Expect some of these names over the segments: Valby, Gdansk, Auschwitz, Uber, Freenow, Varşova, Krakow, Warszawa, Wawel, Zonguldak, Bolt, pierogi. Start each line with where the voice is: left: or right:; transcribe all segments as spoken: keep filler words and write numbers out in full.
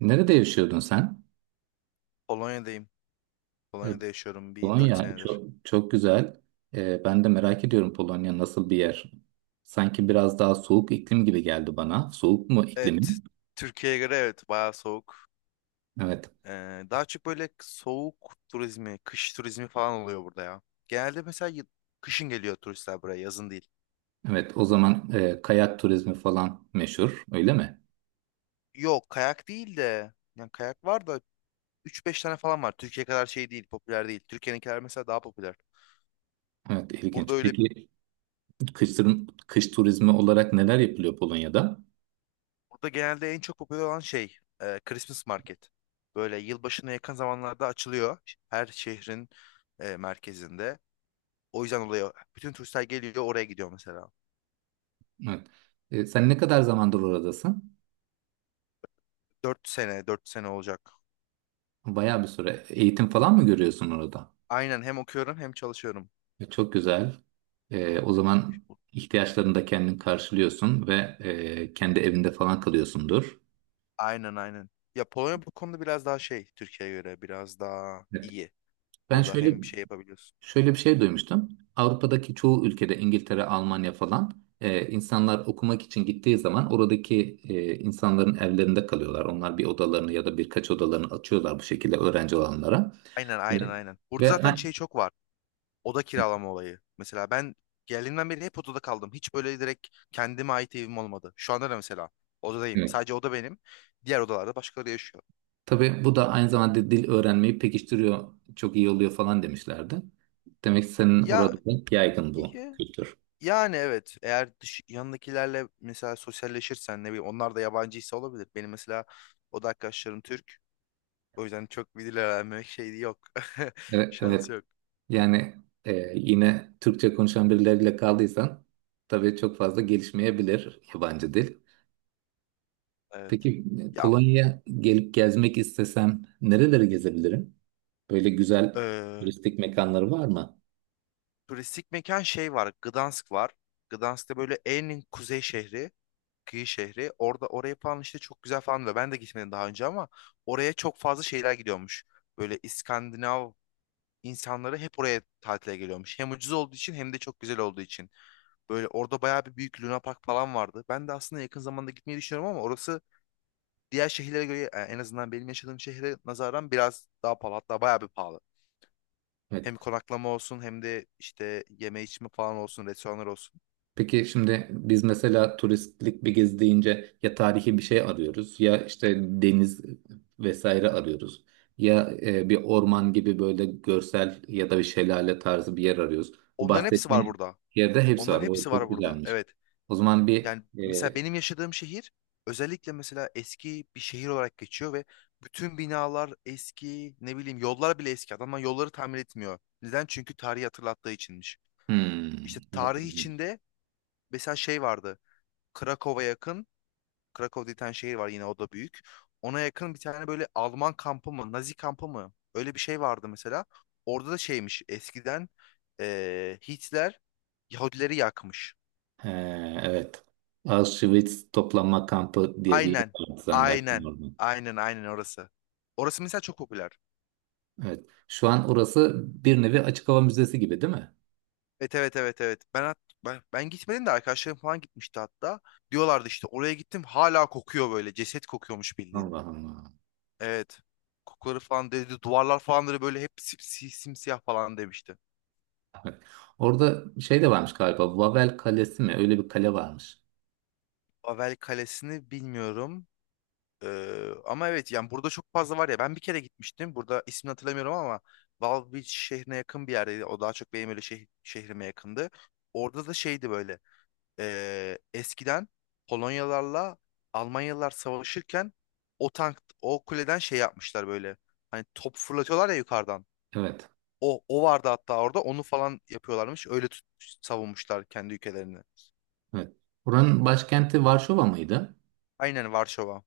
right: Nerede yaşıyordun sen?
left: Polonya'dayım.
right: E,
left: Polonya'da yaşıyorum bir dört
right: Polonya
left: senedir.
right: çok çok güzel. E, ben de merak ediyorum, Polonya nasıl bir yer? Sanki biraz daha soğuk iklim gibi geldi bana. Soğuk mu
left: Evet,
right: iklimin?
left: Türkiye'ye göre evet bayağı soğuk.
right: Evet.
left: Ee, daha çok böyle soğuk turizmi, kış turizmi falan oluyor burada ya. Genelde mesela y- kışın geliyor turistler buraya, yazın değil.
right: Evet. O zaman e, kayak turizmi falan meşhur, öyle mi?
left: Yok, kayak değil de yani kayak var da üç beş tane falan var. Türkiye kadar şey değil, popüler değil. Türkiye'ninkiler mesela daha popüler.
right: Evet,
left: Burada
right: ilginç.
left: öyle
right: Peki kış, tur- kış turizmi olarak neler yapılıyor Polonya'da?
left: burada genelde en çok popüler olan şey e, Christmas market. Böyle yılbaşına yakın zamanlarda açılıyor her şehrin e, merkezinde. O yüzden oluyor. Bütün turistler geliyor oraya gidiyor mesela.
right: Evet. E, sen ne kadar zamandır oradasın?
left: Dört sene, dört sene olacak.
right: Bayağı bir süre. Eğitim falan mı görüyorsun orada?
left: Aynen, hem okuyorum hem çalışıyorum.
right: E, Çok güzel. E, o zaman ihtiyaçlarını da kendin karşılıyorsun ve e, kendi evinde falan kalıyorsundur.
left: Aynen, aynen. Ya, Polonya bu konuda biraz daha şey, Türkiye'ye göre biraz daha
right: Evet.
left: iyi.
right: Ben
left: Burada
right: şöyle
left: hem şey yapabiliyorsun.
right: Şöyle bir şey duymuştum. Avrupa'daki çoğu ülkede, İngiltere, Almanya falan, e, insanlar okumak için gittiği zaman oradaki e, insanların evlerinde kalıyorlar. Onlar bir odalarını ya da birkaç odalarını açıyorlar bu şekilde öğrenci olanlara.
left: Aynen, aynen,
right: Evet.
left: aynen. Burada
right: Ve
left: zaten
right: ha-
left: şey çok var. Oda kiralama olayı. Mesela ben geldiğimden beri hep odada kaldım. Hiç böyle direkt kendime ait evim olmadı. Şu anda da mesela odadayım.
right: Evet.
left: Sadece oda benim. Diğer odalarda başkaları yaşıyor.
right: Tabii bu da aynı zamanda dil öğrenmeyi pekiştiriyor, çok iyi oluyor falan demişlerdi. Demek ki senin
left: Ya,
right: orada da yaygın bu kültür.
left: Yani evet, eğer dış, yanındakilerle mesela sosyalleşirsen, ne bileyim, onlar da yabancıysa olabilir. Benim mesela oda arkadaşlarım Türk. O yüzden çok bir dil öğrenmek şeyi yok.
right: Evet, evet.
left: Şansı yok.
right: Yani e, yine Türkçe konuşan birileriyle kaldıysan tabii çok fazla gelişmeyebilir yabancı dil.
left: Evet.
right: Peki e,
left: Ya,
right: Polonya'ya gelip gezmek istesem nereleri gezebilirim? Böyle güzel
left: eee,
right: turistik mekanları var mı?
left: turistik mekan şey var. Gdansk var. Gdansk'ta böyle en kuzey şehri. Kıyı şehri. Orada oraya falan işte çok güzel falan diyor. Ben de gitmedim daha önce ama oraya çok fazla şeyler gidiyormuş. Böyle İskandinav insanları hep oraya tatile geliyormuş. Hem ucuz olduğu için hem de çok güzel olduğu için. Böyle orada bayağı bir büyük Luna Park falan vardı. Ben de aslında yakın zamanda gitmeyi düşünüyorum ama orası diğer şehirlere göre, e, en azından benim yaşadığım şehre nazaran, biraz daha pahalı. Hatta bayağı bir pahalı.
right: Evet.
left: Hem konaklama olsun hem de işte yeme içme falan olsun, restoranlar olsun.
right: Peki şimdi biz mesela turistlik bir gezi deyince ya tarihi bir şey arıyoruz ya işte deniz vesaire arıyoruz. Ya e, bir orman gibi böyle görsel ya da bir şelale tarzı bir yer arıyoruz. Bu
left: Onların hepsi var
right: bahsettiğin
left: burada.
right: yerde hepsi var.
left: Onların
right: O
left: hepsi
right: çok
left: var burada.
right: güzelmiş.
left: Evet.
right: O zaman bir
left: Yani mesela
right: e,
left: benim yaşadığım şehir özellikle mesela eski bir şehir olarak geçiyor ve bütün binalar eski, ne bileyim, yollar bile eski. Adamlar yolları tamir etmiyor. Neden? Çünkü tarihi hatırlattığı içinmiş. İşte
right: hmm, evet,
left: tarih
right: ilginç.
left: içinde mesela şey vardı. Krakow'a yakın, Krakow diye bir tane şehir var yine, o da büyük. Ona yakın bir tane böyle Alman kampı mı, Nazi kampı mı? Öyle bir şey vardı mesela. Orada da şeymiş eskiden, eee, Hitler Yahudileri yakmış.
right: He, evet. Auschwitz toplama kampı diye bir yer
left: Aynen.
right: vardı zannedersin
left: Aynen.
right: orada.
left: Aynen, aynen orası. Orası mesela çok popüler.
right: Evet. Şu an orası bir nevi açık hava müzesi gibi değil mi?
left: Evet, evet, evet, evet. Ben hat- ben, ben gitmedim de arkadaşlarım falan gitmişti hatta. Diyorlardı işte oraya gittim hala kokuyor böyle. Ceset kokuyormuş bildiğin.
right: Allah Allah.
left: Evet. Kokuları falan dedi. Duvarlar falan da böyle hep simsi- simsiyah falan demişti.
right: Evet. Orada şey de varmış galiba. Vavel Kalesi mi? Öyle bir kale varmış.
left: Babel Kalesi'ni bilmiyorum. Ee, ama evet, yani burada çok fazla var ya. Ben bir kere gitmiştim. Burada ismini hatırlamıyorum ama Valby şehrine yakın bir yerdeydi. O daha çok benim öyle şeh- şehrime yakındı. Orada da şeydi böyle. Ee, eskiden Polonyalarla Almanyalılar savaşırken o tank o kuleden şey yapmışlar böyle. Hani top fırlatıyorlar ya yukarıdan.
right: Evet.
left: O o vardı hatta, orada onu falan yapıyorlarmış. Öyle tut, savunmuşlar kendi ülkelerini.
right: Evet. Buranın başkenti Varşova mıydı?
left: Aynen, Varşova.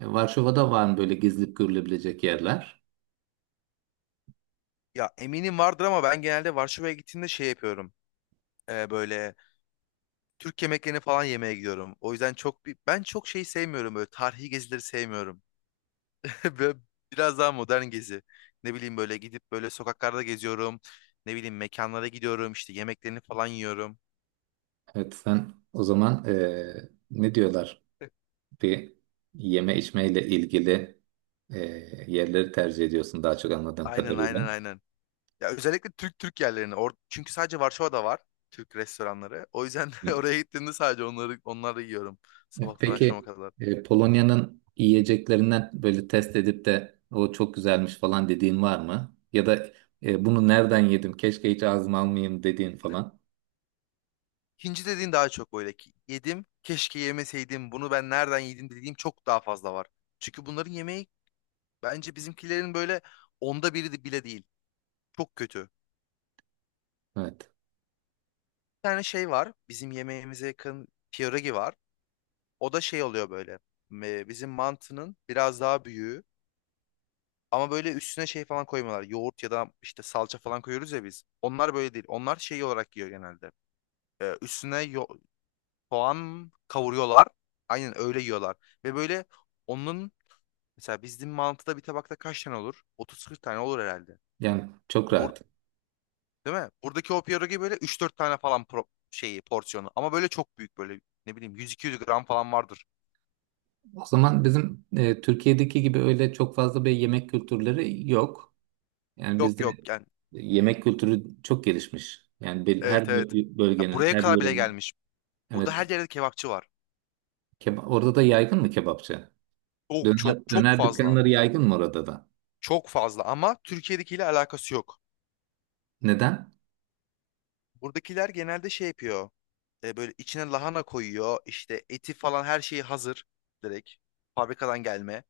right: E, Varşova'da var mı böyle gezilip görülebilecek yerler?
left: Ya, eminim vardır ama ben genelde Varşova'ya gittiğimde şey yapıyorum. Ee, böyle Türk yemeklerini falan yemeye gidiyorum. O yüzden çok bir- ben çok şey sevmiyorum, böyle tarihi gezileri sevmiyorum. Böyle Biraz daha modern gezi. Ne bileyim, böyle gidip böyle sokaklarda geziyorum. Ne bileyim, mekanlara gidiyorum işte, yemeklerini falan yiyorum.
right: Evet, sen o zaman, e, ne diyorlar, bir yeme içmeyle ilgili e, yerleri tercih ediyorsun daha çok anladığım
left: Aynen,
right: kadarıyla.
left: aynen, aynen. Ya, özellikle Türk, Türk yerlerini. Or- çünkü sadece Varşova'da var Türk restoranları. O yüzden oraya gittiğimde sadece onları onları yiyorum sabahtan akşama
right: Peki
left: kadar.
right: e, Polonya'nın yiyeceklerinden böyle test edip de o çok güzelmiş falan dediğin var mı? Ya da e, bunu nereden
left: E,
right: yedim, keşke hiç ağzıma almayayım dediğin falan?
left: Hindi dediğin daha çok böyle ki yedim, keşke yemeseydim. Bunu ben nereden yedim dediğim çok daha fazla var. Çünkü bunların yemeği, bence bizimkilerin böyle onda biri de- bile değil. Çok kötü.
right: Evet.
left: tane şey var. Bizim yemeğimize yakın pierogi var. O da şey oluyor böyle. e, Bizim mantının biraz daha büyüğü. Ama böyle üstüne şey falan koymuyorlar. Yoğurt ya da işte salça falan koyuyoruz ya biz. Onlar böyle değil. Onlar şey olarak yiyor genelde. E, üstüne yo soğan kavuruyorlar. Aynen öyle yiyorlar. Ve böyle onun mesela bizim mantıda bir tabakta kaç tane olur? otuz kırk tane olur herhalde.
right: Yani çok
left: Bur
right: rahat.
left: Değil mi? Buradaki o pierogi böyle üç dört tane falan pro şeyi porsiyonu. Ama böyle çok büyük, böyle ne bileyim yüz iki yüz gram falan vardır.
right: O zaman bizim e, Türkiye'deki gibi öyle çok fazla bir yemek kültürleri yok. Yani
left: Yok,
right: bizde
left: yok, yani
right: yemek kültürü çok gelişmiş. Yani bel- her
left: evet, evet.
right: bö-
left: Ya,
right: bölgenin,
left: buraya
right: her
left: kadar bile
right: yörenin.
left: gelmiş. Burada
right: Evet.
left: her yerde kebapçı var.
right: Keba- orada da yaygın mı kebapçı?
left: Çok,
right: Döner,
left: çok, çok
right: döner
left: fazla.
right: dükkanları yaygın mı orada da?
left: Çok fazla ama Türkiye'dekiyle alakası yok.
right: Neden?
left: Buradakiler genelde şey yapıyor. E, böyle içine lahana koyuyor. İşte eti falan, her şeyi hazır. Direkt fabrikadan gelme.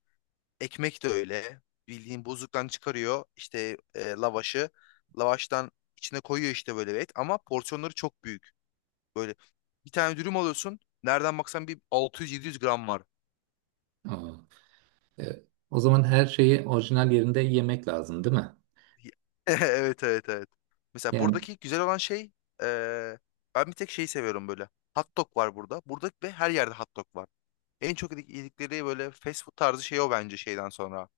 left: Ekmek de öyle. Bildiğin buzluktan çıkarıyor. İşte e, lavaşı. Lavaştan içine koyuyor işte böyle bir et. Ama porsiyonları çok büyük. Böyle bir tane dürüm alıyorsun. Nereden baksan bir altı yüz yedi yüz gram var.
right: Aa. Evet. O zaman her şeyi orijinal yerinde yemek lazım, değil mi?
left: Evet, evet, evet. Mesela
right: Yani
left: buradaki güzel olan şey, eee, ben bir tek şeyi seviyorum böyle. Hot dog var burada. Burada ve her yerde hot dog var. En çok yedik- yedikleri böyle fast food tarzı şey o, bence şeyden sonra.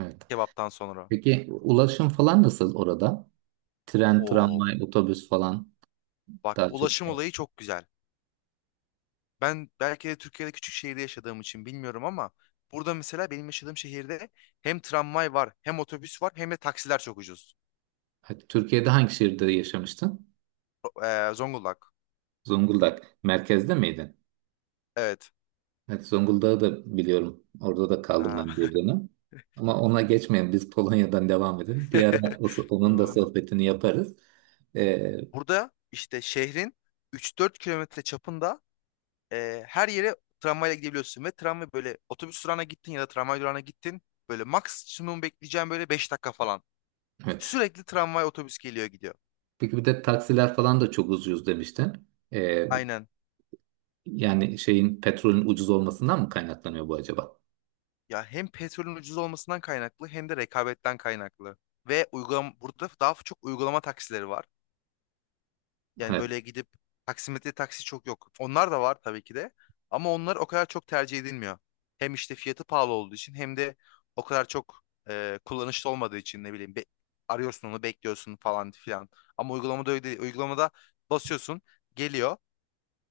right: evet.
left: Kebaptan sonra.
right: Peki ulaşım falan nasıl orada? Tren,
left: Oo,
right: tramvay, otobüs falan
left: bak,
right: daha çok.
left: ulaşım olayı çok güzel. Ben belki de Türkiye'de küçük şehirde yaşadığım için bilmiyorum ama burada mesela benim yaşadığım şehirde hem tramvay var, hem otobüs var, hem de taksiler çok ucuz.
right: Evet, Türkiye'de hangi şehirde yaşamıştın?
left: Eee, Zonguldak.
right: Zonguldak. Merkezde miydin?
left: Evet.
right: Evet, Zonguldak'ı da biliyorum. Orada da kaldım ben
left: Aa.
right: bir dönem. Ama ona geçmeyelim. Biz Polonya'dan devam edelim. Bir ara o- onun da
left: Tamamdır.
right: sohbetini yaparız. Ee,
left: Burada işte şehrin üç dört kilometre çapında, e, her yere tramvayla gidebiliyorsun ve tramvay, böyle otobüs durağına gittin ya da tramvay durağına gittin, böyle maksimum bekleyeceğim böyle beş dakika falan.
right: evet.
left: Sürekli tramvay, otobüs geliyor gidiyor.
right: Peki bir de taksiler falan da çok ucuz demiştin. Ee,
left: Aynen.
right: Yani şeyin, petrolün ucuz olmasından mı kaynaklanıyor bu acaba?
left: Ya, hem petrolün ucuz olmasından kaynaklı hem de rekabetten kaynaklı. Ve uygulam, burada daha çok uygulama taksileri var. Yani
right: Evet.
left: böyle gidip taksimetre taksi çok yok. Onlar da var tabii ki de. Ama onlar o kadar çok tercih edilmiyor. Hem işte fiyatı pahalı olduğu için, hem de o kadar çok e, kullanışlı olmadığı için, ne bileyim be- arıyorsun, onu bekliyorsun falan filan. Ama uygulamada öyle değil. Uygulamada basıyorsun, geliyor,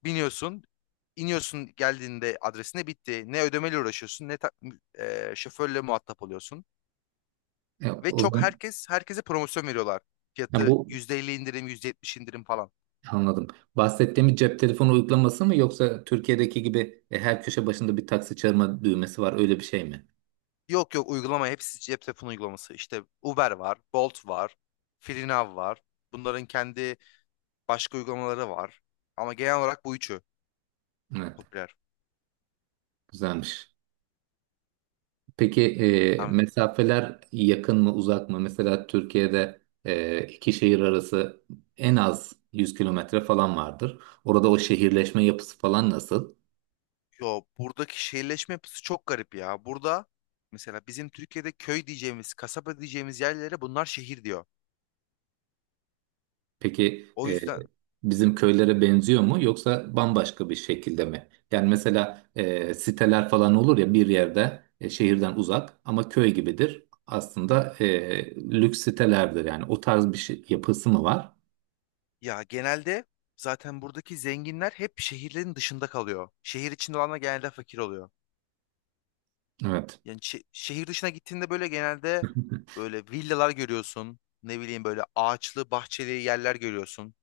left: biniyorsun, iniyorsun, geldiğinde adresine bitti. Ne ödemeyle uğraşıyorsun, ne ta- e, şoförle muhatap oluyorsun.
right: E,
left: Ve
right: o
left: çok,
right: zaman
left: herkes herkese promosyon veriyorlar.
right: ya
left: Fiyatı
right: bu
left: yüzde elli indirim, yüzde yetmiş indirim falan.
right: anladım. Bahsettiğimiz cep telefonu uygulaması mı, yoksa Türkiye'deki gibi e, her köşe başında bir taksi çağırma düğmesi var öyle bir şey mi?
left: Yok, yok, uygulama hepsi cep telefonu uygulaması. İşte Uber var, Bolt var, Freenow var. Bunların kendi başka uygulamaları var. Ama genel olarak bu üçü
right: Evet.
left: popüler.
right: Güzelmiş. Peki e,
left: Yani,
right: mesafeler yakın mı uzak mı? Mesela Türkiye'de e, iki şehir arası en az yüz kilometre falan vardır. Orada o şehirleşme yapısı falan nasıl?
left: yo, buradaki şehirleşme yapısı çok garip ya. Burada mesela bizim Türkiye'de köy diyeceğimiz, kasaba diyeceğimiz yerlere bunlar şehir diyor.
right: Peki
left: O
right: e,
left: yüzden
right: bizim köylere benziyor mu yoksa bambaşka bir şekilde mi? Yani mesela e, siteler falan olur ya bir yerde, e, şehirden uzak ama köy gibidir. Aslında e, lüks sitelerdir yani, o tarz bir şey, yapısı mı var?
left: ya, genelde zaten buradaki zenginler hep şehirlerin dışında kalıyor. Şehir içinde olanlar genelde fakir oluyor.
right: Evet.
left: Yani şe- şehir dışına gittiğinde böyle, genelde böyle villalar görüyorsun. Ne bileyim, böyle ağaçlı, bahçeli yerler görüyorsun.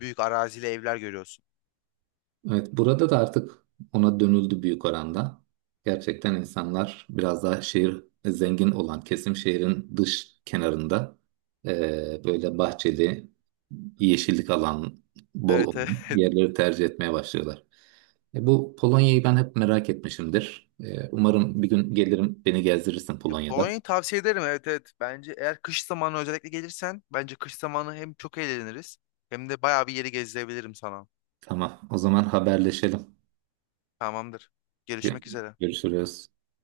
left: Büyük arazili evler görüyorsun.
right: Evet, burada da artık ona dönüldü büyük oranda. Gerçekten insanlar biraz daha şehir, e, zengin olan kesim şehrin dış kenarında eee, böyle bahçeli, yeşillik alan, bol
left: Evet,
right: olan
left: evet.
right: yerleri tercih etmeye başlıyorlar. E, bu Polonya'yı ben hep merak etmişimdir. E, umarım bir gün gelirim, beni gezdirirsin
left: Ya,
right: Polonya'da.
left: Polonya'yı tavsiye ederim, evet, evet. Bence eğer kış zamanı özellikle gelirsen, bence kış zamanı hem çok eğleniriz hem de bayağı bir yeri gezdirebilirim sana.
right: Tamam, o zaman haberleşelim.
left: Tamamdır. Görüşmek üzere.
right: Görüşürüz.